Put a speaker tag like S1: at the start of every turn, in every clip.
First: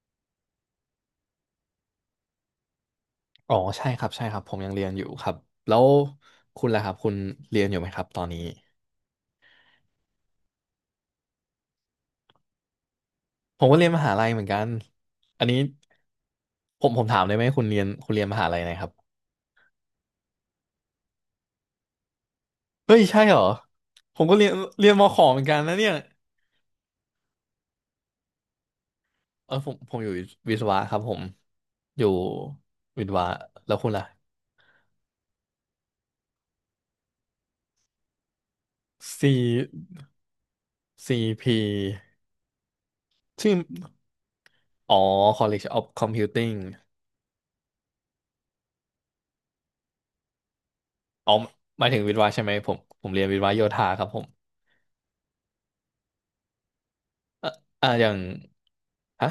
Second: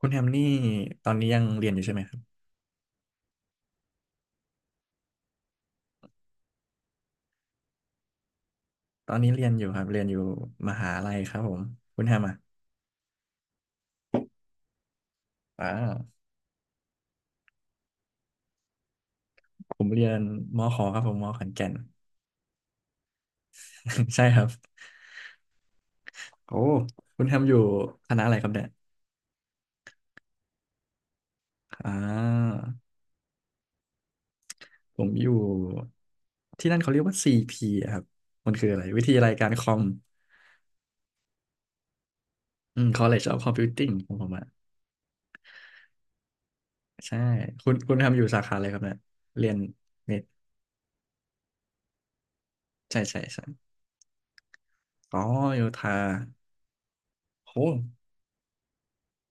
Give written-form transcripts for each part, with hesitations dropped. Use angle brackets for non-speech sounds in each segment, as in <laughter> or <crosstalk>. S1: คุณแฮมนี่ตอนนี้ยังเรียนอยู่ใช่ไหมครับ
S2: อ๋อใช่ครับใช่ครับผมยังเรียนอยู่ครับแล้วคุณล่ะครับคุณเรียนอยู่ไหมครับตอนนี้
S1: ตอนนี้เรียนอยู่ครับเรียนอยู่มหาลัยครับผมคุณแฮมอ่ะ
S2: ผมก็เรียนมหาลัยเหมือนกันอันนี้
S1: อ่า
S2: ผมถามได้ไหมคุณเรียนมหาลัยไหนครับ
S1: ผมเรียนมขครับผมมขอนแก่น
S2: เฮ้ยใช่เหรอ
S1: <laughs>
S2: ผ
S1: ใช่
S2: มก็
S1: ครั
S2: เรี
S1: บ
S2: ยนเรียนมขอเหมือนกันนะเนี่ย
S1: โอ้คุณแฮมอยู่คณะอะไรครับเนี่ย
S2: เออผมอยู่วิศวะครับผม
S1: อ่
S2: อยู่
S1: า
S2: วิศวะแล้วคุณล่ะ
S1: ผมอยู่ที่นั่นเขาเรียกว่า CP อะครับมันคืออะไรวิทยาลัยการค
S2: C
S1: อม
S2: CP
S1: อืม College of
S2: ชื่อ
S1: Computing ของผมอ่ะ
S2: อ๋อ College of Computing
S1: ใช่คุณคุณแฮมอยู่สาขาอะไรครับเนี่ยเรียนเน็ต
S2: อ๋อหมายถึงวิศวะใช่ไหมผม
S1: ใช่
S2: ผม
S1: ใช่
S2: เรียนวิศ
S1: ใช่
S2: วะโยธาครับผม
S1: อ๋อโยู่ทา
S2: อ่ะ
S1: โอ้
S2: อ่ะอย่างฮะ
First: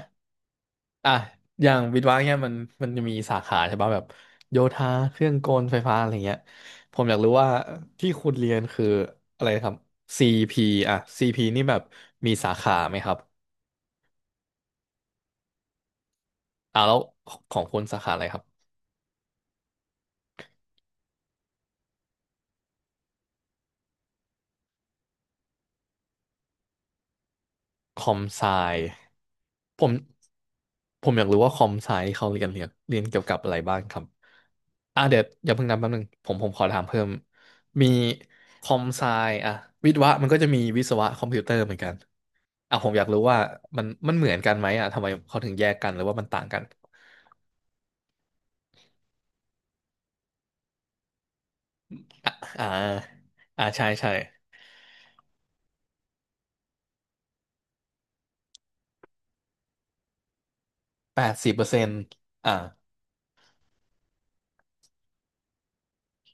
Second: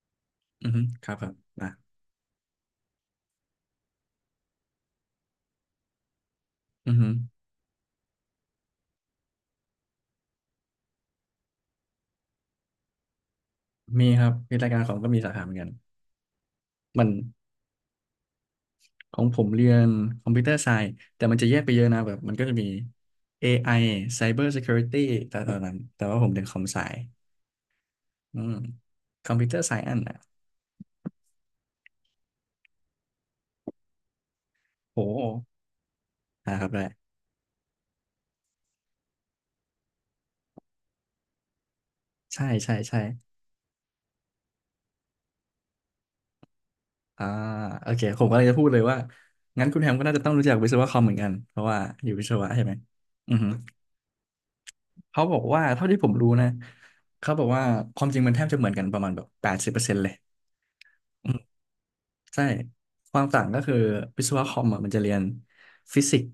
S1: อือฮึครั
S2: อ่ะ
S1: บครับ
S2: อ
S1: นะ
S2: ย่างวิศวะเนี่ยมันมันจะมีสาขาใช่ป่ะแบบโยธาเครื่องกลไฟฟ้าอะไรเงี้ย
S1: อือ
S2: ผม
S1: หือ
S2: อยากรู้ว่าที่คุณเรียนคืออะไรครับ CP อ่ะ CP นี่แบบมีสาขาไหมครับ
S1: มีครับมีรายการของก็มีสาขาเหมือนกัน
S2: อ่าแล้ว
S1: มัน
S2: ของคุณสาขาอะไรครับ
S1: ของผมเรียนคอมพิวเตอร์ไซน์แต่มันจะแยกไปเยอะนะแบบมันก็จะมี AI Cyber Security แต่ตอนนั้นแต่ว่าผมเรียนคอมไซ
S2: คอม
S1: อื
S2: ไซ
S1: มคอมพิวเตอร์ไซ
S2: ผม
S1: อันอ่ะ
S2: ผมอยากรู้ว่าคอมไซที่เขาเรียนเกี่ยวกับอะไรบ้างครับ
S1: โห
S2: อ่ะเดี๋ยวอย่าเพิ่งนับแป๊บนึงผม
S1: นะ
S2: ข
S1: ค
S2: อ
S1: รับแห
S2: ถาม
S1: ละ
S2: เพิ่ม มีคอมไซอ่ะวิศวะมันก็จะมีวิศวะคอมพิวเตอร์เหมือนกัน
S1: ใช่ใช่
S2: อ่ะผม
S1: ใช่
S2: อยากรู้ว่ามันมันเหมือนกันไหมอ่ะทำไมเขาถึงแยกกันหรือว่ามันต่างกัน
S1: อ่าโอเคผมก็เลยจะพูดเลยว่างั้นคุณแฮมก็น่าจะต้องรู้จักวิศวะคอมเหมือนกันเพราะว่าอยู่วิศ
S2: อ่ะ
S1: วะใช่
S2: อ่า
S1: ไหมอือฮึ
S2: อ่าใช่ใช่
S1: เขาบอกว่าเท่าที่ผมรู้นะเขาบอกว่าความจริงมันแทบจะเหมือนกันประมาณแบบ80%เลย
S2: 80%
S1: ใช่
S2: อ่า
S1: ความต่างก็คือวิศวะคอมอ่ะมันจะเรียนฟิสิกส์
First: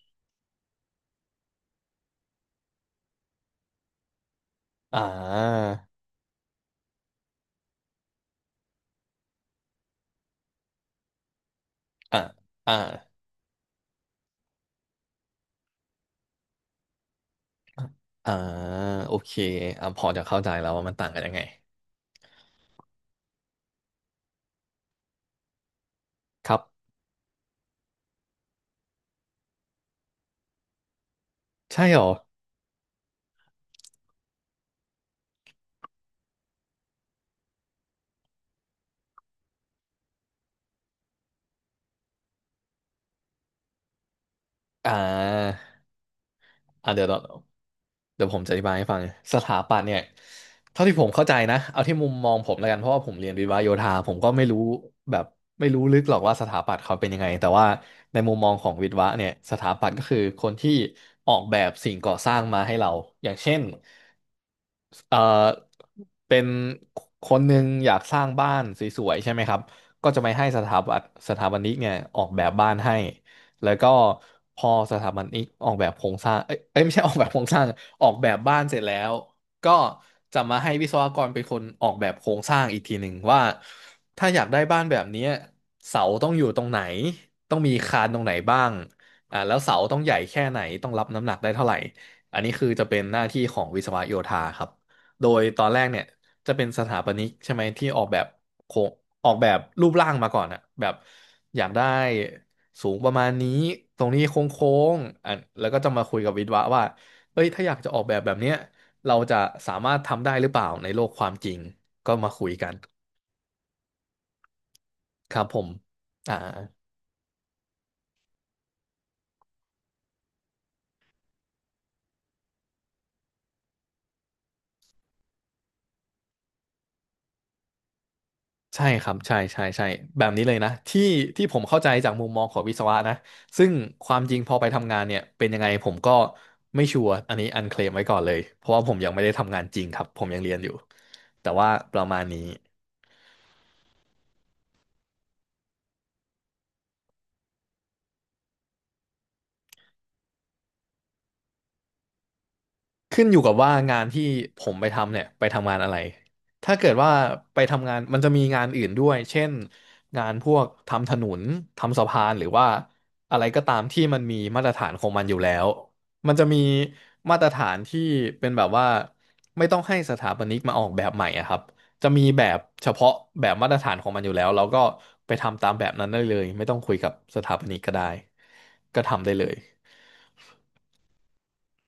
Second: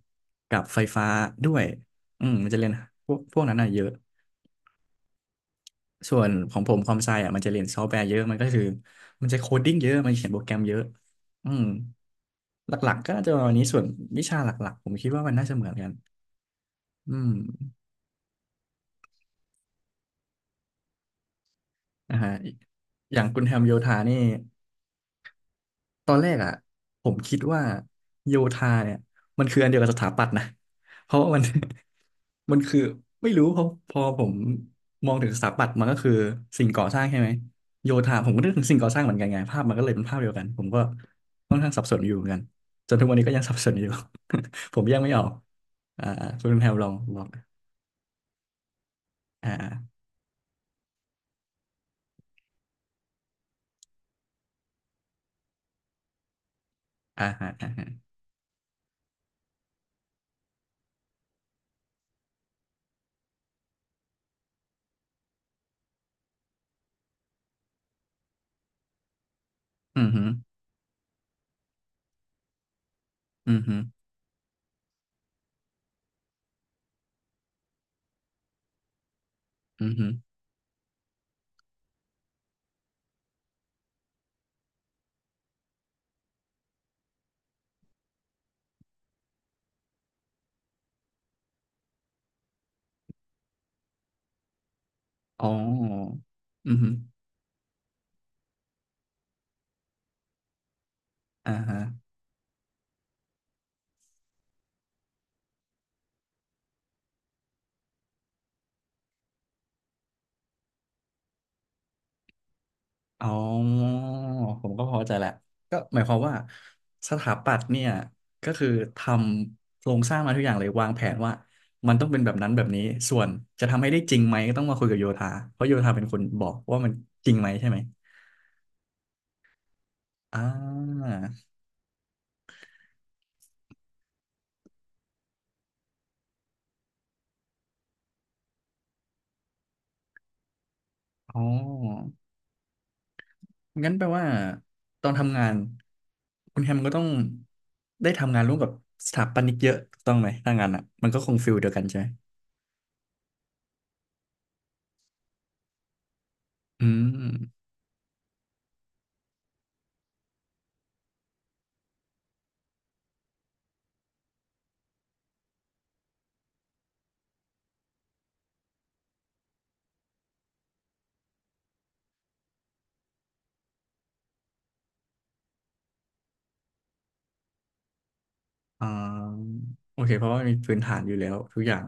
S1: กับไฟฟ้าด้วยอืมมันจะเรียนพวกนั้นอ่ะเยอะ
S2: อ่า
S1: ส่วนของผมความไซอ่ะมันจะเรียนซอฟต์แวร์เยอะ มันก็คือมันจะโคดดิ้งเยอะมันเขียนโปรแกรมเยอะอืม
S2: อ่า
S1: ห
S2: อ่า
S1: ลักๆก็น่าจะประมาณนี้ส่วนวิชาหลักๆผมคิดว่ามันน่าจะเหมือนกันอืม
S2: อ่าโอเคอ่ะพอจะเข้าใจแล้วว่ามันต่างกันยังไง
S1: อ่าฮะอย่างคุณแฮมโยธานี่ ตอนแรก
S2: ค
S1: อ่ะ
S2: รับ
S1: ผมคิดว่าโยธาเนี่ยมันคืออันเดียวกับสถาปัตย์นะ <laughs> เพราะว่ามัน
S2: ใช่เหรอ
S1: <laughs> มันคือไม่รู้เพอพอผมมองถึงสถาปัตย์มันก็คือสิ่งก่อสร้างใช่ไหมโยธาผมก็นึกถึงสิ่งก่อสร้างเหมือนกันไงภาพมันก็เลยเป็นภาพเดียวกันผมก็ค่อนข้างสับสนอยู่เหมือนกันจนทุกวันนี้ก็ยังสับสนอยู่ <laughs> ผม
S2: อ่
S1: แยกไม่ออก
S2: า
S1: อ่าคุณแพรลอ
S2: อ่า
S1: ง
S2: เดี๋ยว
S1: ล
S2: เรา
S1: อง
S2: เดี๋ยวผมจะอธิบายให้ฟังส
S1: อ่
S2: ถาปัตย์เนี่
S1: า
S2: ยเท่าที่ผมเข้าใจนะเอาที่มุมมองผมแล้วกันเพราะว่าผมเรียนวิศวะโยธาผมก็ไม่รู้แบบไม่รู้ลึกหรอกว่าสถาปัตย์เขาเป็นยัง
S1: อ่า
S2: ไง
S1: อ่า
S2: แต่ว่า
S1: อ่าอ่า
S2: ในมุมมองของวิศวะเนี่ยสถาปัตย์ก็คือคนที่ออกแบบสิ่งก่อสร้างมาให้เราอย่างเช่นเอ่อเป็นคนหนึ่งอยากสร้างบ้านสวยๆใช่ไหมครับ
S1: อื
S2: ก็
S1: อ
S2: จะ
S1: ฮึอ
S2: ไปให้สถาปัตย์สถาปนิกเนี่ยออกแบบบ้านให้
S1: ือ
S2: แล้ว
S1: ฮึ
S2: ก็
S1: อ
S2: พอสถาบันนี้ออกแบบโครงสร้างเอ้ยเอ้ยไม่ใช่ออกแบบโครงสร้างออกแบบบ้านเสร็จแล้วก็
S1: ือฮึอ
S2: จะมาให้วิศวกรเป็นคนออกแบบโครงสร้างอีกทีหนึ่งว่าถ้าอยากได้บ้านแบบเนี้ยเสาต้องอยู่ตรงไหนต้องมีคานตรงไหนบ้างอ่าแล้วเสาต้องใหญ่แค่ไหนต้องรับน้ำหนักได้เท่าไหร่อันนี้คือจะเป็นหน้าที่ของวิศวโยธาครับโดย
S1: ๋
S2: ตอนแรกเนี่ย
S1: อ
S2: จะเป็น
S1: อือ
S2: ส
S1: ฮึอ
S2: ถาปนิกใช่ไหมที่ออกแบบโครงออกแบบรูปร่างมาก่อนอะแบบ
S1: อ่า
S2: อยาก
S1: ฮะ
S2: ได้ สูงประมาณนี้ตรงนี้โค้งๆอ่ะแล้วก็จะมาคุยกับวิศวะว่าเอ้ยถ้าอยากจะออกแบบแบบเนี้ยเราจะสามารถทำได้หรือเปล่าในโลกความจริงก็มาคุยกัน
S1: อ๋อผมก็พอใจแหละ
S2: ครับผม
S1: ก็หมายความว่า
S2: อ่า
S1: สถาปัตย์เนี่ยก็คือทำโครงสร้างมาทุกอย่างเลยวางแผนว่ามันต้องเป็นแบบนั้นแบบนี้ส่วนจะทำให้ได้จริงไหมก็ต้องมาคุยกับโยธาเพราะโยธาเป็นคนบอกว่ามันจริงไหมใช่ไหม
S2: ใช่ครับใช่ใช่ใช่แบบ
S1: อ่
S2: นี้เลยนะที่
S1: า
S2: ที่ผมเข้าใจจากมุมมองของวิศวะนะซึ่งความจริงพอไปทำงานเนี่ยเป็นยังไงผมก็ไม่ชัวร์อันนี้อันเคลมไว้ก่อนเลยเพราะว่าผมยังไม่ได้ทำงานจริงครับผมยังเรียนอยู่
S1: อ๋อ
S2: แต่ว่าประมาณนี้
S1: งั้นแปลว่าตอนทำงานคุณแฮมก็ต้องได้ทำงานร่วมกับสถาปนิกเยอะถูกต้องไหมถ้างานอ่ะมันก็คงฟิลเดียวกันใช่ไหม
S2: ขึ้นอยู่กับว่างานที่ผมไปทำเนี่ยไปทำงานอะไรถ้า
S1: อื
S2: เกิดว่าไป
S1: ม
S2: ทำงานมันจะมีงานอื่นด้วยเช่นงานพวกทำถนนทำสะพานหรือว่าอะไรก็ตามที่มันมีมาตรฐานของมันอยู่แล้วมันจะมีมาตรฐานที่เป็นแบบว่าไม่ต้องให้สถาปนิกมาออกแบบใหม่อะครับจะมีแบบเฉพาะแบบมาตรฐานของมันอยู่แล้วเราก็ไปทำตามแบบนั้นได้เลยไม่ต้องคุยกับสถาปนิกก็ได้
S1: อ่
S2: ก็ทำได้
S1: า
S2: เลย
S1: โอเคเพราะว่ามีพื้นฐานอยู่แล้วทุกอย่าง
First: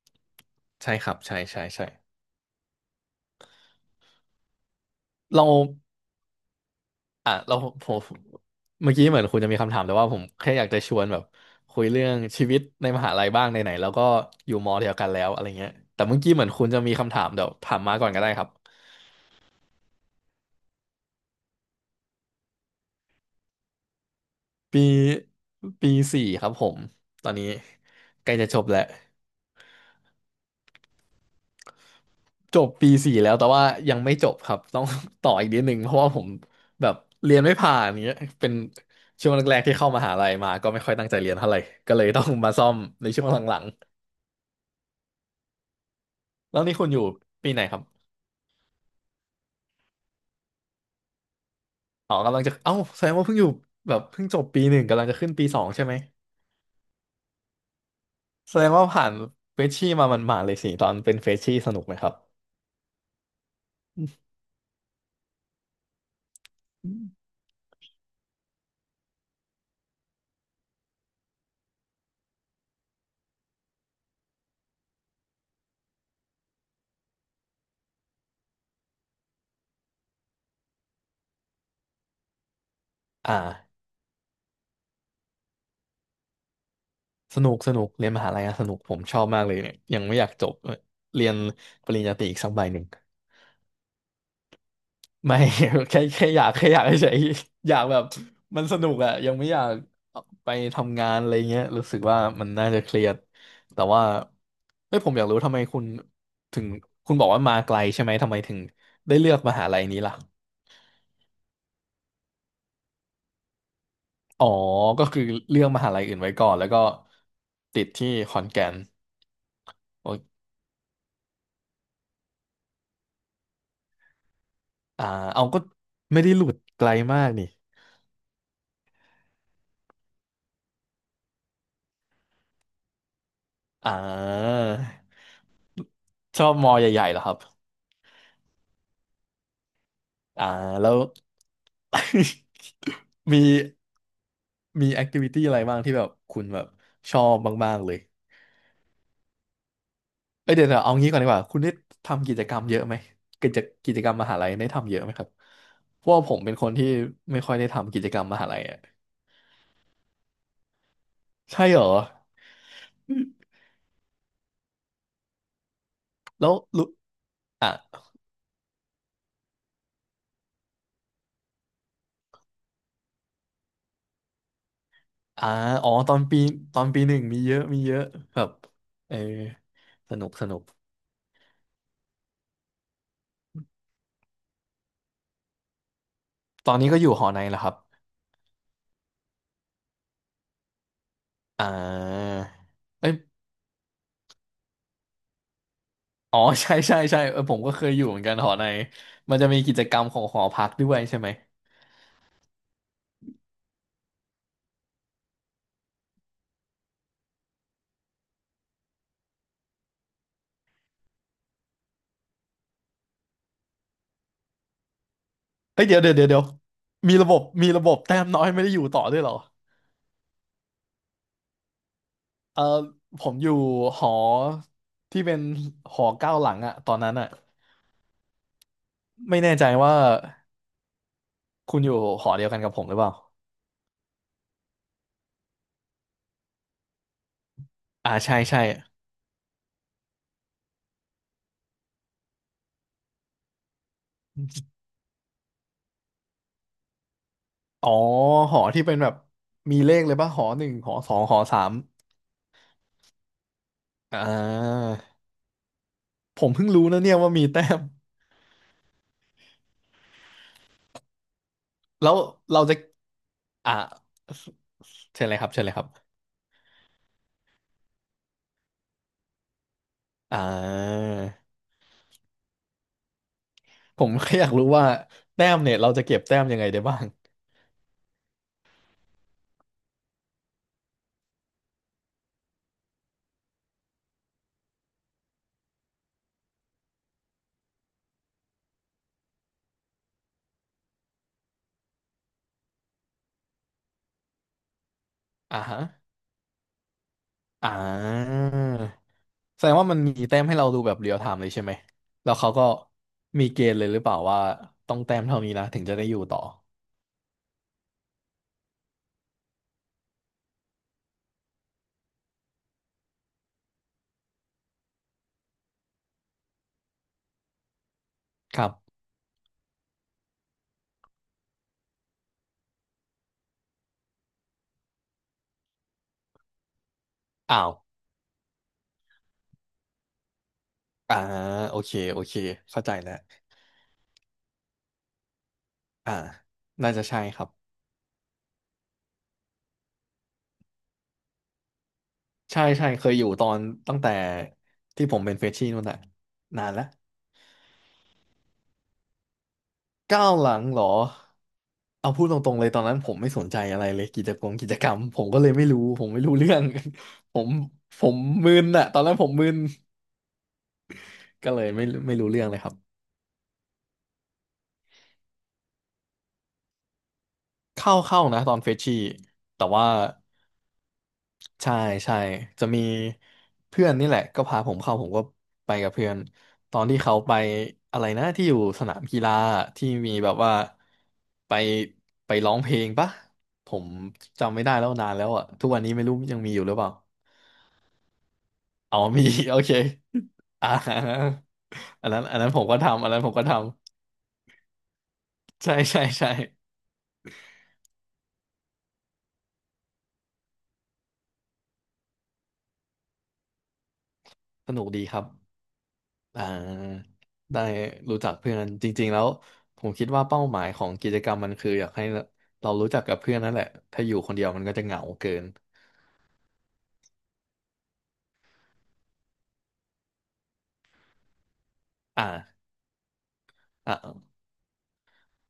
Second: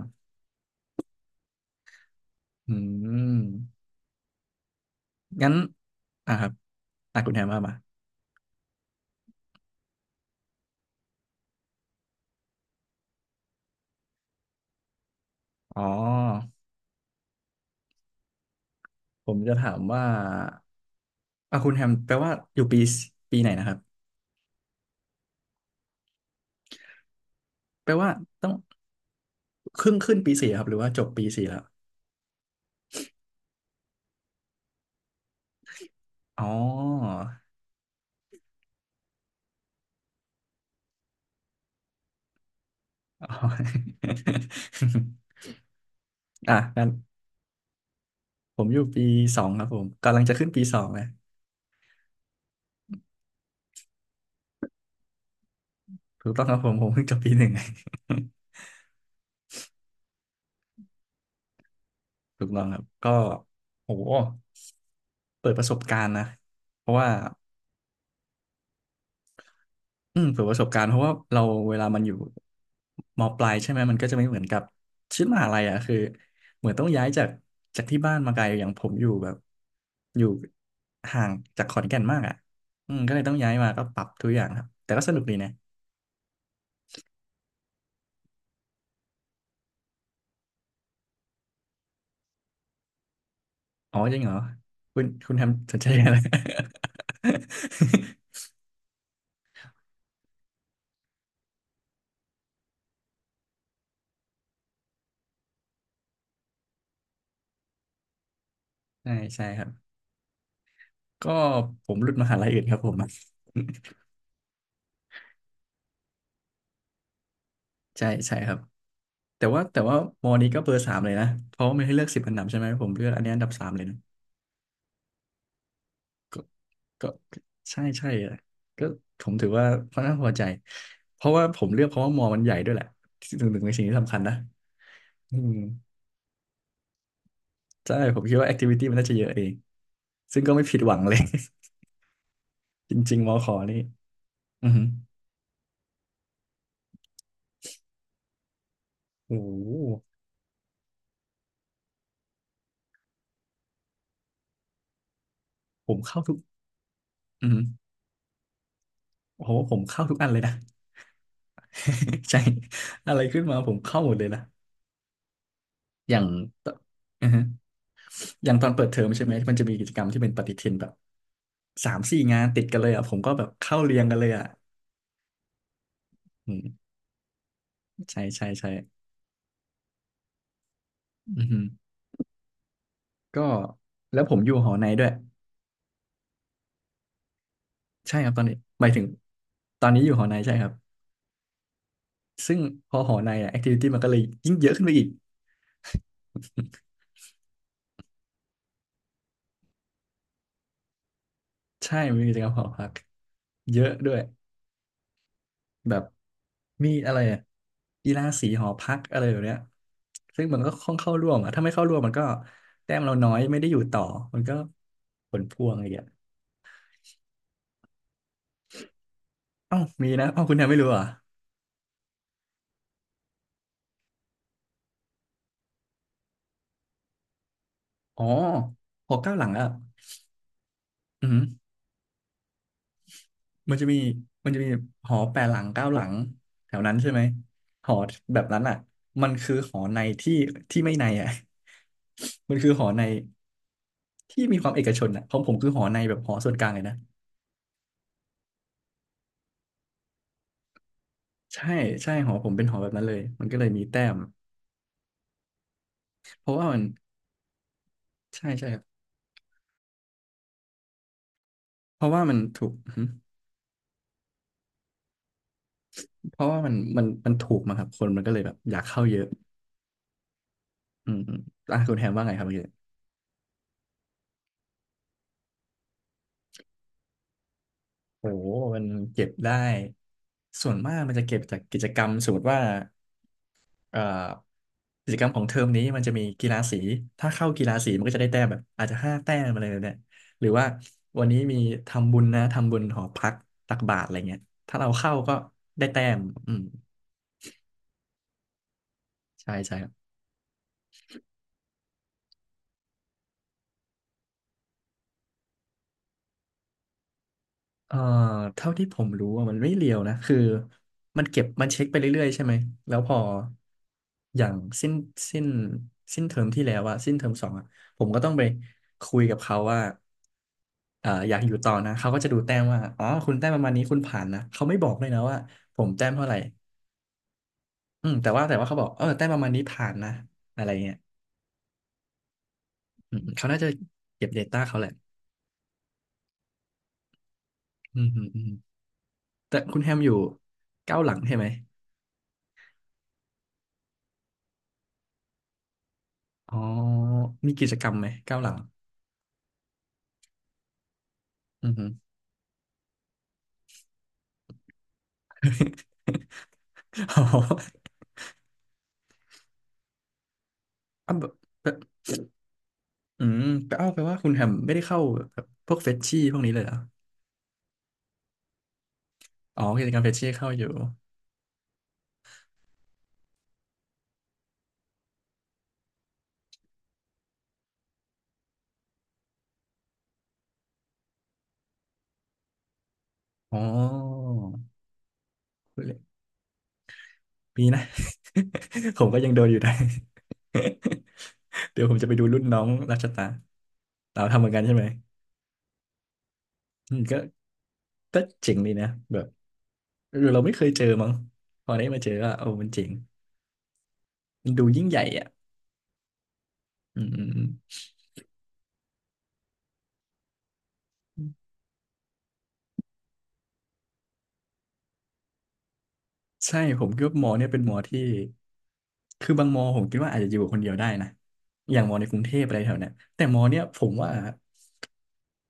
S2: ใช่ครับใช่ใช่ใช่
S1: อืม
S2: เรา
S1: งั้นอ่ะครับอ่ะคุ
S2: อ่ะ
S1: ณแฮม
S2: เรา
S1: ว่า
S2: ผ
S1: มา
S2: มเมื่อกี้เหมือนคุณจะมีคำถามแต่ว่าผมแค่อยากจะชวนแบบคุยเรื่องชีวิตในมหาลัยบ้างไหนๆแล้วก็อยู่มอเดียวกันแล้วอะไรเงี้ย
S1: อ๋อ
S2: แต่เมื่อกี้เหมือนคุณจะมีคำถามเดี๋ยวถามมาก่อนก็ได้ครับ
S1: ผมจะถามว่าอ่ะคุณแฮมแปลว่าอยู่ปีปีไหนนะครับ
S2: ปีปีสี่ครับผมตอนนี้
S1: แปลว่า
S2: ใกล้จะ
S1: ต้อง
S2: จบแล้ว
S1: ครึ่งขึ้นปีสี่ครับหรือว่าจบปีสี่แล้ว
S2: จบปีสี่แล้วแต่ว่ายังไม่จบครับต้อง <laughs> ต่ออีกนิดนึงเพราะว่าผม
S1: อ๋อ
S2: แบบเรียนไม่ผ่านอย่างเงี้ยเป็นช่วงแรกๆที่เข้ามหาลัยมาก็ไม่ค่อยตั้งใจเรียนเท่าไหร่ก็เลยต้องมาซ่อมในช่
S1: อ๋
S2: วง
S1: อ <laughs>
S2: หลังๆ
S1: อ่ะ
S2: แล้วนี่
S1: งั้
S2: คุ
S1: น
S2: ณอยู่ปีไหนครับ
S1: ผมอยู่ปีสองครับผมกำลังจะขึ้นปีสองเลย
S2: อ๋อกำลังจะเอ้าแสดงว่าเพิ่งอยู่แบบเพิ่งจบปีหนึ่งกำลังจะขึ้นปีสองใช่ไหม
S1: ถูกต้องครับผมผมเพิ่งจบปี 1
S2: แสดงว่าผ่านเฟรชชี่มามันหมาดๆเลยสิตอนเป็นเฟรชชี่สนุกไหมครับ
S1: ถูกต้องครับก็โหเปิดประสบการณ์นะเพราะว่าอืมเปิดประสบการณ์เพราะว่าเราเวลามันอยู่มปลายใช่ไหมมันก็จะไม่เหมือนกับชีวิตมหาลัยอ่ะคือเหมือนต้องย้ายจากจากที่บ้านมาไกลอย่างผมอยู่แบบอยู่ห่างจากขอนแก่นมากอ่ะอืมก็เลย
S2: อ
S1: ต้องย้ายมา
S2: ่า
S1: ก็ปรับทุกอย่างครับแต่ก็สนุกดีนะ
S2: สนุกสนุกเรียนมหาลัยอะสนุกผมชอบมากเลยเนี่ยยังไม่อยากจบเรียนปริญญาตรีอีกสักใบหนึ่ง
S1: อ๋อจริงเหรอคุณคุณ
S2: ไม่
S1: ทำสนใจ
S2: <laughs> แค่
S1: อะไร
S2: แค่อยากแค่อยากเฉยๆอยากแบบ
S1: <laughs>
S2: มันสนุกอะยังไม่อยากไปทำงานอะไรเงี้ยรู้สึกว่ามันน่าจะเครียดแต่ว่าเฮ้ยผมอยากรู้ทำไมคุณถึงคุณบอกว่ามาไกลใช่ไหมทำไมถึง
S1: ใช่
S2: ได้เลือก
S1: ใช่
S2: ม
S1: ครั
S2: หา
S1: บ
S2: ลัยนี้ล่ะ
S1: ก็ผมหลุดมหาลัยอื่นครับผม
S2: อ๋อก็คือเลือกมหาลัยอื่นไว้ก่อนแล้วก็ติด
S1: ใช่
S2: ที่ข
S1: ใช่
S2: อน
S1: ครับ
S2: แก่น
S1: แต่ว่าแต่ว่า
S2: โอ้ย
S1: มอนี้ก็เบอร์ 3เลยนะเพราะว่ามันให้เลือก10 อันดับใช่ไหมผมเลือกอันนี้อันดับ 3เลยนะ
S2: อ่าเอาก็ไม่ได้
S1: ก็
S2: หลุดไกล
S1: ก็
S2: มาก
S1: ก็
S2: นี่
S1: ใช่ใช่อะก็ผมถือว่าค่อนข้างพอใจเพราะว่าผมเลือกเพราะว่ามอมันใหญ่ด้วยแหละหนึ่งในสิ่ง
S2: อ่
S1: ที่สำคัญนะ
S2: า
S1: อืม
S2: ชอบมอใหญ่ๆเหรอครับ
S1: ใช่ผมคิดว่าแอคทิวิตี้มันน่าจะเยอะเองซึ่ง
S2: อ่า
S1: ก็ไม่ผิด
S2: แล้
S1: หวั
S2: ว
S1: งเลย <laughs> จริง
S2: <laughs>
S1: ๆมอ
S2: มี
S1: ขอนี่อือหื
S2: มี
S1: อ
S2: แอคทิวิตี้อะไรบ้างที่แบบคุณแบบชอบบ้างๆเลย
S1: โอ้โห
S2: เอ้ยเดี๋ยวๆเอางี้ก่อนดีกว่าคุณได้ทำกิจกรรมเยอะไหมกิจกิจกรรมมหาลัยได้ทำเยอะไหมครับ
S1: ผม
S2: เพราะ
S1: เข้า
S2: ว่าผ
S1: ทุก
S2: มเป็นคนที่ไม่
S1: อือ
S2: ค่อย
S1: หือ
S2: ได้ทำกิจกรรมมหาลัยอ่ะ
S1: โอ้โหผมเข้าทุกอันเลยนะ
S2: ใช่เหรอ
S1: <laughs> ใช่อะไรขึ้นมาผมเข้าหมดเลยนะอย่าง
S2: แล้วรู้
S1: อือ
S2: อ่ะ
S1: อย่างตอนเปิดเทอมใช่ไหมมันจะมีกิจกรรมที่เป็นปฏิทินแบบ3-4งานติดกันเลยอ่ะผมก็แบบเข้าเรียงกันเลยอ่ะ
S2: อ่าอ๋อตอนปี
S1: อื
S2: ตอน
S1: ม
S2: ปีหนึ่งมีเยอะมีเยอะ
S1: ใช่
S2: แบ
S1: ใช่
S2: บ
S1: ใช่
S2: เออสนุกสนุก
S1: อือฮึก็แล้วผมอยู่หอในด้วย
S2: ตอนนี้ก็อยู่หอในแหละครับ
S1: ใช่ครับตอนนี้หมายถึงตอนนี้อยู่หอในใช่ครับ
S2: อ่า
S1: ซึ่งพอห
S2: เอ้ย
S1: อในอ่ะแอคทิวิตี้มันก็เลยยิ่งเยอะขึ้นไปอีก
S2: อ๋อ <laughs> ใช่ใช่ใช่เออผมก็เคยอยู่เหมือนกันหอในมันจะมีกิจกรรมของหอพักด้วยใช่ไหม
S1: ใช่มันมีกิจกรรมหอพักเยอะด้วย แบบมีอะไรอะกีฬาสีหอพักอะไรแบบเนี้ยซึ่งมันก็ค่อนเข้าร่วมอะถ้าไม่เข้าร่วมมันก็แต้มเราน้อยไม่ได้อยู่ต่อมันก็ผลพวงอะ
S2: เฮ้
S1: ไรอ
S2: ย
S1: ย่าง
S2: เดี๋ยว
S1: เงี้ย
S2: เดี๋ยวเดี๋ยวเดี๋ยวมีระบบมีระบบแต้มน้อยไม่ได้อยู่ต่อด้วยเหรอ
S1: เอ้ามีนะเอ้าคุณแทนไม่รู้เหรอ่ะ
S2: เออผมอยู่หอที่เป็นหอเก้าหลังอะตอนนั้นอะ
S1: อ๋อหอเก้า
S2: ไม่
S1: หลัง
S2: แน่ใจ
S1: อ่ะ
S2: ว่า
S1: อืม
S2: คุณอยู่หอเดียวกันกับผมหรือเปล่า
S1: มันจะมีมันจะมีหอแปดหลังเก้าหลังแถวนั้นใช่ไหมหอ
S2: อ่าใช่
S1: แบบนั้
S2: ใช่
S1: นอ่ะมันคือหอในที่ที่ไม่ในอ่ะ <laughs> มันคือหอในที่มีความเอกชนอ่ะของผมคือหอในแบบหอส่วนกลางเลยนะ
S2: อ๋อหอที่เป็นแบบมีเลขเลยป่ะหอหนึ่งหอสองหอสา
S1: ใช่
S2: ม
S1: ใช่หอผมเป็นหอแบบนั้นเลยมันก็เลยมีแต้ม
S2: อ่าผ
S1: เพ
S2: ม
S1: ราะว่า
S2: เพิ่ง
S1: มัน
S2: รู้นะเนี่ยว่ามีแต้ม
S1: ใช่ใช่ครับเพ
S2: แล้
S1: ราะ
S2: ว
S1: ว่ามัน
S2: เรา
S1: ถูก
S2: จะ
S1: หึ
S2: อ่าเชิญเลยครับเชิญเลยครับ
S1: เพราะว่ามันถูกมาครับคนมันก็เลยแบบอยากเข้าเยอะ
S2: อ่า
S1: อืมอืมอ่ะคุณแฮมว่าไงครับเมื่อกี้
S2: ผมแค่อยากรู้ว่าแต้มเนี่ยเราจะเก็บแต้มยังไงได้บ้าง
S1: โอ้โหมันเก็บได้ส่วนมากมันจะเก็บจากกิจกรรมสมมติว่าเอ่อกิจกรรมของเทอมนี้มันจะมีกีฬาสีถ้าเข้ากีฬาสีมันก็จะได้แต้มแบบอาจจะ5 แต้มอะไรแบบเนี่ยหรือว่าวันนี้มีทำบุญนะทำบุญหอพักตักบาตรอะไรเงี้ยถ้าเราเข้าก็
S2: อ่าฮะ
S1: ได้แต้มอืม
S2: อ่า
S1: ใช่
S2: แสด
S1: ใช่
S2: งว่ามันมีแต้มให้เราดูแบบเรียลไทม์เลยใช่ไหมแล้วเขาก็มีเกณฑ์เลยหรือเปล่าว่าต้องแต้มเท่านี้นะถึงจะได้อยู่ต่อ
S1: เอ่อเท่าที่ผมรู้อะมันไม่เรียวนะคือมันเก็บมันเช็คไปเรื่อยๆใช่ไหมแล้วพออย่างสิ้นสิ้นสิ้นเทอมที่แล้วอะสิ้นเทอมสองอะผมก็ต้องไป
S2: ครับ
S1: คุยกับเขาว่าอยากอยู่ต่อนะเขาก็จะดูแต้มว่าอ๋อคุณแต้มประมาณนี้คุณผ่านนะเขาไม่บอกเลยนะว่าผมแต้มเท่าไหร่
S2: อ้าว
S1: อืมแต่ว่าเขาบอกเออแต้มประมาณนี้ผ่านนะอะไรเงี้ย
S2: อ่าโอเคโอเคเข้าใจแล้
S1: อื
S2: ว
S1: มเขาน่าจะเก็บ Data เขาแหละ
S2: อ่าน่าจะใช่ครับ
S1: อืมอืมอืมแต่คุณแฮมอยู่เก้าหลังใช่ไหม
S2: ใช่ใช่เคยอยู่ตอนตั้งแต่ที่ผมเป็นเฟรชชี่นู่นน่ะ
S1: อ๋อ
S2: นานแล้ว
S1: มีกิจกรรมไหมเก้าหลัง
S2: ก้าวหลังเหรอ
S1: อือหือ
S2: เอาพูดตรงๆเลยตอนนั้นผมไม่สนใจอะไรเลยกิจกรรมกิจกรรมผมก็เลยไม่รู้
S1: <laughs>
S2: ผมไม่รู้เรื่อง
S1: อ๋อ
S2: <laughs> ผมผมมึนอะตอนนั้นผมมึน
S1: อ้าวแบบ
S2: ก็เล
S1: แบ
S2: ย
S1: บ
S2: ไม่รู้เรื่องเลยครับ
S1: อืมแปลเอ้าวแปลว่าคุณแฮมไม่ได้เข้าแบบพวกเฟชชี่พวกนี้เลยเหรอ
S2: เข้านะตอนเฟชชี่
S1: อ๋อ
S2: แต่
S1: กิ
S2: ว่า
S1: จกรรมเฟชชี่เข้าอยู่
S2: ใช่ใช่จะมีเพื่อนนี่แหละก็พาผมเข้าผมก็ไปกับเพื่อนตอนที่เขาไปอะไรนะที่อยู่สนามกีฬาที่มีแบบว่าไปไปร้องเพลงปะ
S1: อ๋
S2: ผม
S1: อ
S2: จำไม่ได้แล้วนานแล้วอะทุกวันนี้ไม่รู้ยังมีอยู่หรือเปล่า
S1: ปีนะ
S2: อ๋
S1: <laughs>
S2: อ
S1: ผมก็
S2: มี
S1: ยังโดน
S2: <laughs>
S1: อ
S2: โอ
S1: ยู่
S2: เค
S1: น้
S2: อ่า <laughs>
S1: <laughs> เดี๋ยวผม
S2: อั
S1: จะ
S2: น
S1: ไป
S2: นั้
S1: ดู
S2: นอั
S1: รุ่
S2: น
S1: น
S2: นั้น
S1: น้
S2: ผ
S1: อ
S2: ม
S1: ง
S2: ก็
S1: รั
S2: ทำ
S1: ช
S2: อันนั้น
S1: ตา
S2: ผมก็ท
S1: เราทำเหมือนกันใช่ไหม
S2: ำใช่ใช่ใช่
S1: อืมก็เจ๋งดีนะแบบเออเราไม่เคยเจอมั้งพอได้มาเจอก็โอ้มันเจ๋งมันดู
S2: สนุ
S1: ยิ่ง
S2: ก
S1: ให
S2: ดี
S1: ญ่
S2: ครับ
S1: อ่ะ
S2: อ่
S1: อื
S2: าได้
S1: ม
S2: รู้จักเพื่อนจริงๆแล้วผมคิดว่าเป้าหมายของกิจกรรมมันคืออยากให้เรารู้จักกับเพื่อนนั่นแหละถ้าอยู่คนเดียวมันก็จะเหงาเกิน
S1: ใช่ผมคิดว่าหมอเนี่ยเป็นหมอที่คือบางมอผมคิดว่าอาจจะอยู่คนเดียวได้นะอย่างมอในกรุงเทพอะไร
S2: อ่า
S1: แถวเนี้ยแต่มอเนี่ยผม
S2: อ่า
S1: ว่า
S2: <laughs>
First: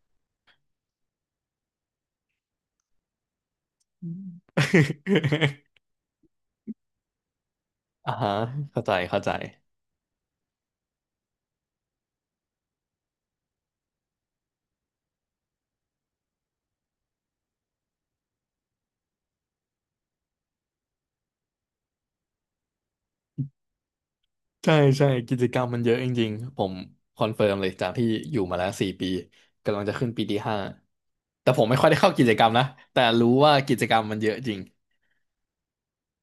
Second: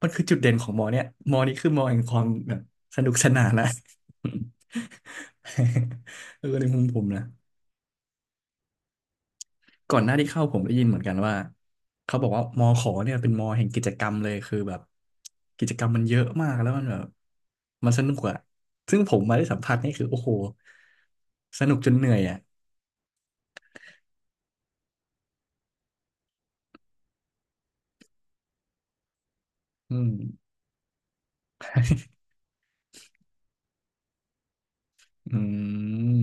S1: มันคือจุดเด่นของมอเนี่ยมอนี้คือมอแห่งความแบบสนุกสนานนะ <laughs> เออในมุมผมนะ
S2: อ่า <laughs> ฮะเข้าใจเข้าใจ
S1: ก่อนหน้าที่เข้าผมได้ยินเหมือนกันว่าเขาบอกว่ามอขอเนี่ยเป็นมอแห่งกิจกรรมเลยคือแบบกิจกรรมมันเยอะมากแล้วมันแบบมันสนุกอะซึ่งผมมาได้สัมผัสนี่คือโอ้โหสนุกจนเหนื่อยอะ
S2: ใช่ใช่กิจกรรมมันเยอะจริงๆผมคอนเฟิร์มเลยจากที่อยู่มาแล้ว4 ปีกำลัง
S1: อื
S2: จะขึ้
S1: ม
S2: นปีที่ห้าแต่ผมไม่ค่อยได้
S1: <laughs>
S2: เข้ากิจกรรมนะแต่รู้ว่ากิจกรรมมันเยอะจริง
S1: อืม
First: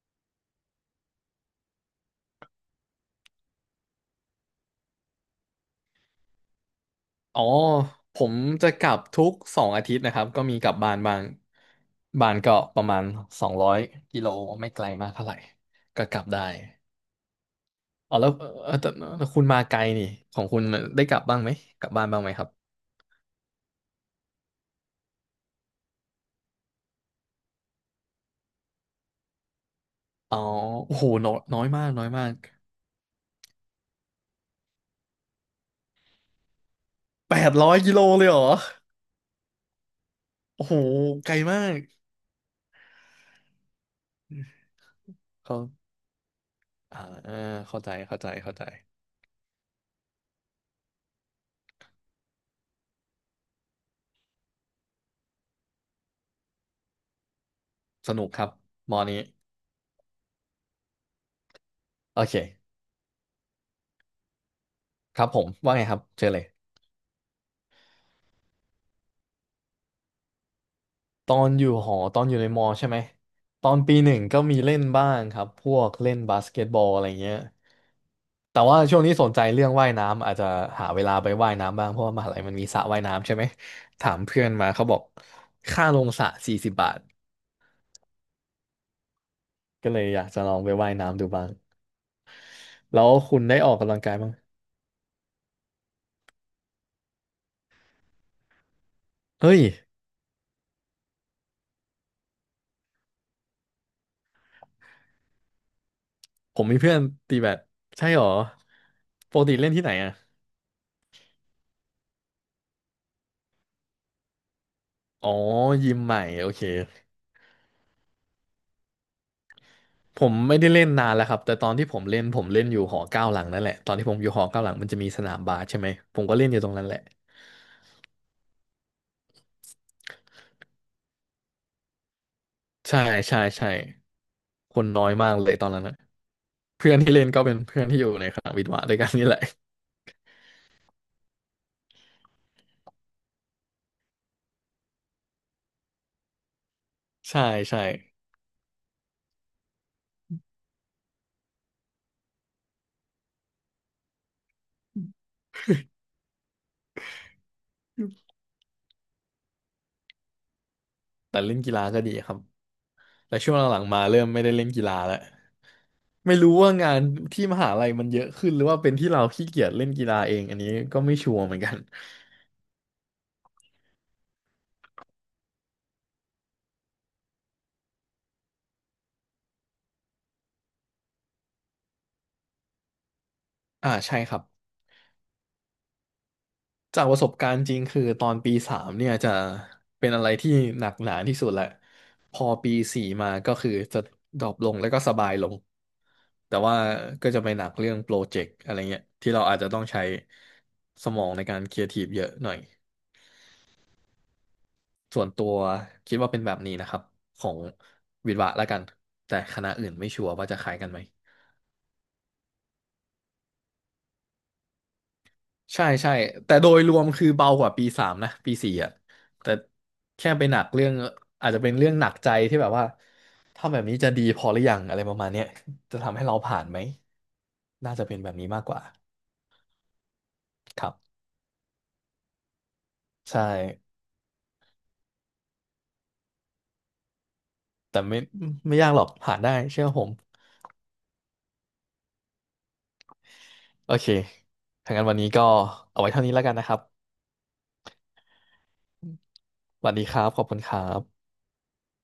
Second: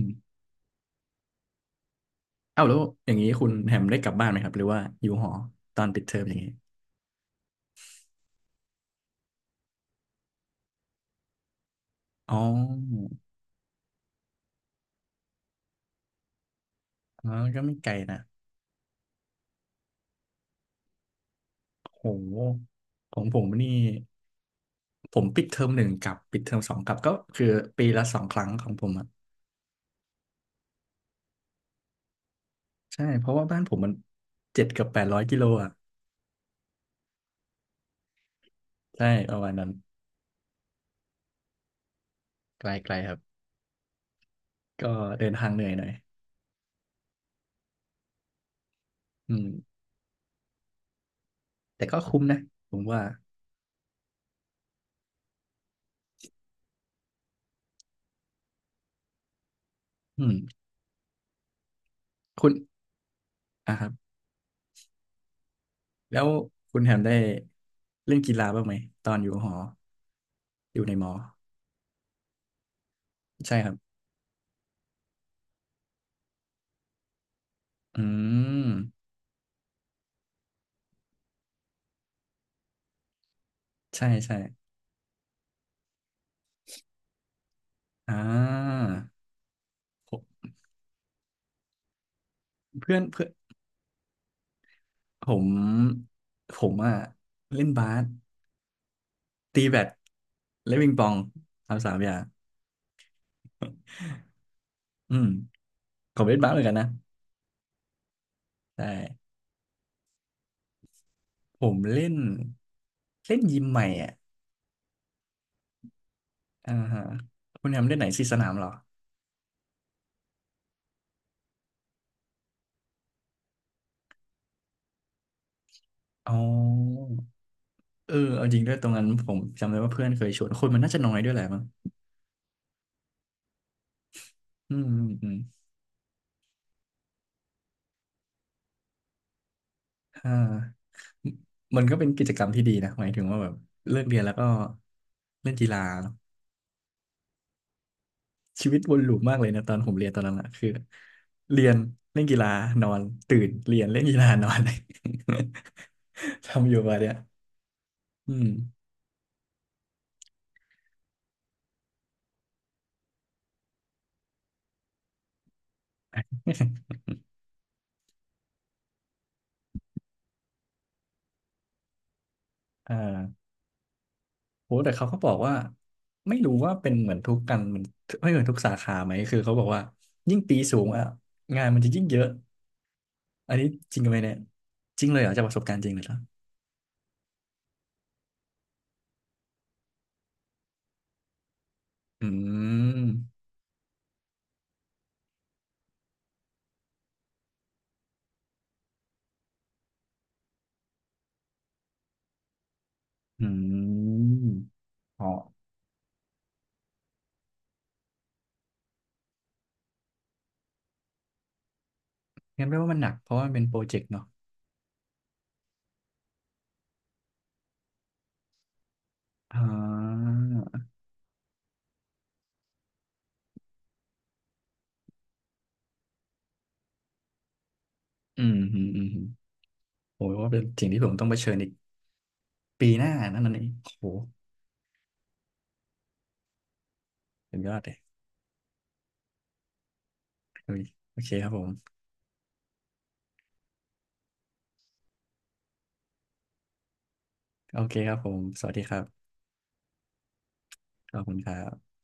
S1: เอ้าแล้วอย่างนี้คุณแฮมได้กลับบ้านไหมครับหรือว่าอยู่หอตอนปิดเทอมอย่างนี้
S2: อ๋อผมจะกลับทุก2 อาทิตย์นะครับก็มีกลับบ้านบ้างบ้า
S1: อ๋อ
S2: นก็ประมาณ200 กิโลไม่ไกลมากเท่าไหร่ก็กลับได้
S1: อ๋อ ก็ไม่ไกล
S2: อ๋อ
S1: นะ
S2: แล้วเออแต่แต่คุณมาไกลนี่ของคุณได้กลับบ้างไหมกลับบ้า
S1: โ
S2: นบ้างไหมครับ
S1: หของผมนี่ผมปิดเทอมหนึ่งกลับปิดเทอมสองกลับก็คือปีละ 2 ครั้งของผมอ่ะ
S2: อ๋อโอ้โหน้อยน้อยมากน้อยมาก
S1: ใช่ เพราะว่าบ้านผมมัน7-800 กิโลอ่ะ
S2: 800 กิโลเลยเหรอ
S1: ใช่ประมาณนั้น
S2: โอ้โหไกลมาก
S1: ไกลๆครับ ก็เดินทาง
S2: เขา
S1: เหนื่อยหน่อย
S2: อ่าเข้าใจเข้าใจเข้าใจ
S1: อืมแต่ก็คุ้มนะผมว่า
S2: สนุกครับมอนี้
S1: อืม
S2: โอเค
S1: คุณอ่ะครับ
S2: ครับผมว่าไงครับ
S1: แล้
S2: เจ
S1: ว
S2: อเลย
S1: คุณแฮมได้เล่นกีฬาบ้างไหมตอนอยู่หออยู่ในมอ
S2: ตอนอยู่หอตอนอยู่ในมอใช่ไหม
S1: ใช่
S2: ต
S1: ค
S2: อ
S1: รั
S2: นปี
S1: บ
S2: หนึ่งก็มีเล่นบ้างครับพวกเล่นบาสเกตบอลอะไรเงี้ย
S1: อื
S2: แต่
S1: ม
S2: ว่าช่วงนี้สนใจเรื่องว่ายน้ำอาจจะหาเวลาไปว่ายน้ำบ้างเพราะว่ามหาลัยมันมีสระว่ายน้ำใช่ไหม
S1: ใช่
S2: ถาม
S1: ใช่
S2: เพื่อนมาเขาบอกค่าลงสระ40 บาท
S1: อ่า
S2: ก็เลย
S1: ผ
S2: อยาก
S1: ม
S2: จะลองไปว่ายน้ำดูบ้าง
S1: เพื่อ
S2: แล้
S1: น
S2: ว
S1: เพื่อน
S2: คุณได้ออกกำลังกายบ้าง
S1: ผมผมอ่ะเล่นบาส
S2: เฮ้ย
S1: ตีแบดและวิงปองทำสามอย่างอืมผมเล่นบาสเห
S2: ผ
S1: มือ
S2: ม
S1: นกั
S2: มี
S1: นนะ
S2: เพื่อนตีแบดใช่หรอ
S1: ใช่
S2: ปกติเล่นที่ไหนอ่ะ
S1: ผมเล่นเล่นยิมใหม่อ่ะ
S2: อ๋อยิมใหม่โอเค
S1: อ่าฮะคุณแฮมเล่นไหนสี่สนามเหรอ
S2: ผมไม่ได้เล่นนานแล้วครับแต่ตอนที่ผมเล่นผมเล่นอยู่หอเก้าหลังนั่นแหละตอนที่ผมอยู่หอเก้าหลังมันจะมีสนามบาสใช่ไหมผมก็
S1: อ๋อ
S2: เล่นอยู่ตรงนั้นแหละ
S1: เออเอาจริงด้วยตรงนั้นผมจำได้ว่าเพื่อนเคยชวนคนมันน่าจะน้อยด้วยแหละมั้ง
S2: ใช่ใช่ใช่
S1: อื
S2: ค
S1: ม
S2: น
S1: อื
S2: น้อ
S1: ม
S2: ย
S1: อื
S2: มาก
S1: ม
S2: เลยตอนนั้นนะเพื่อนที่เล่นก็เป็นเพื่อนที่อยู่ในคณะวิทย์วะด้วยกันนี่แหละ
S1: อ่ามันก็เป็นกิจกรรมที่ดีนะหมายถึงว่าแบบเลิกเรียนแล้วก็เล่นกีฬาเนอะ
S2: ใช่ใช่
S1: ชีวิตวนลูปมากเลยนะตอนผมเรียนตอนนั้นอะคือเรียนเล่นกีฬานอนตื่นเรียนเล่นกีฬานอน <laughs> ทำอยู่มาเนี่ยอืม
S2: แต่เล่นกีฬาก็ดีครับแต่ช่วงหลังๆมาเริ่มไม่ได้เล่นกีฬาแล้วไม่รู้ว่างานที่มหาลัยมันเยอะขึ้นหรือว่าเป็นที่เราขี้เกียจเล่นกีฬาเองอันนี้ก็ไม่ชัวร์เหมือนกัน
S1: อ่าโหแต่เขาก็บอกว่าไม่รู้ว่าเป็นเหมือนทุกกันเหมือนไม่เหมือนทุกสาขาไหมคือเขาบอกว่ายิ่งปีสูงอ่ะงานมันจะยิ่งเยอะอันนี้
S2: อ่า
S1: จริงไห
S2: ใช่
S1: มเนี่
S2: ค
S1: ย
S2: รับ
S1: จริงเลยเหรอจากประสบการณ์จริงเลยเหรอ
S2: จากประสบการณ์จริงคือตอนปีสามเนี่ยจะเป็นอะไรที่หนักหนาที่สุดแหละ
S1: อื
S2: พอปีสี่
S1: ม
S2: มาก็คือจะดรอปลงแล้วก็สบายลงแต่ว่าก็จะไปหนักเรื่องโปรเจกต์อะไรเงี้ยที่เราอาจจะต้องใช้สมองในการครีเอทีฟเยอะหน่อย
S1: อืม
S2: ส่
S1: อ๋อ
S2: วนตัวคิดว่าเป็นแบบนี้นะครับของวิศวะละกันแต่คณะอื่นไม่ชัวร์ว่าจะคล้ายกันไหม
S1: งั้นแปลว่ามันหนักเพราะว่ามันเป็นโปรเจกต์เนาะ
S2: ใช่ใช่แต่โดยรวมคือเบากว่าปีสามนะปีสี่อ่ะแต่
S1: อ่า
S2: แค่ไปหนักเรื่องอาจจะเป็นเรื่องหนักใจที่แบบว่าทำแบบนี้จะดีพอหรือยังอะไรประมาณเนี้ยจะทำให้เราผ่านไหมน่าจะเป็นแบบ
S1: อื
S2: นี้
S1: ม
S2: มากก
S1: อื
S2: ว่า
S1: มอืมโอ้ยว่าเป็น
S2: ค
S1: สิ่ง
S2: รั
S1: ที่ผม
S2: บ
S1: ต้องเผชิญอีกปีหน้านั่
S2: ใช่
S1: นนั่นเองโอ้โหเป็นยอดเลย
S2: แต่ไม่ยากหรอกผ่านได้เชื่อผม
S1: โอเคครับผม
S2: โอเคถ้างั้นวันนี้ก็เอาไว้เท่านี้แล้วกันนะครับ
S1: โอเคครับผมสวัสดีครับ
S2: สวัสดีครับขอบคุณครับ
S1: ขอบคุณครับ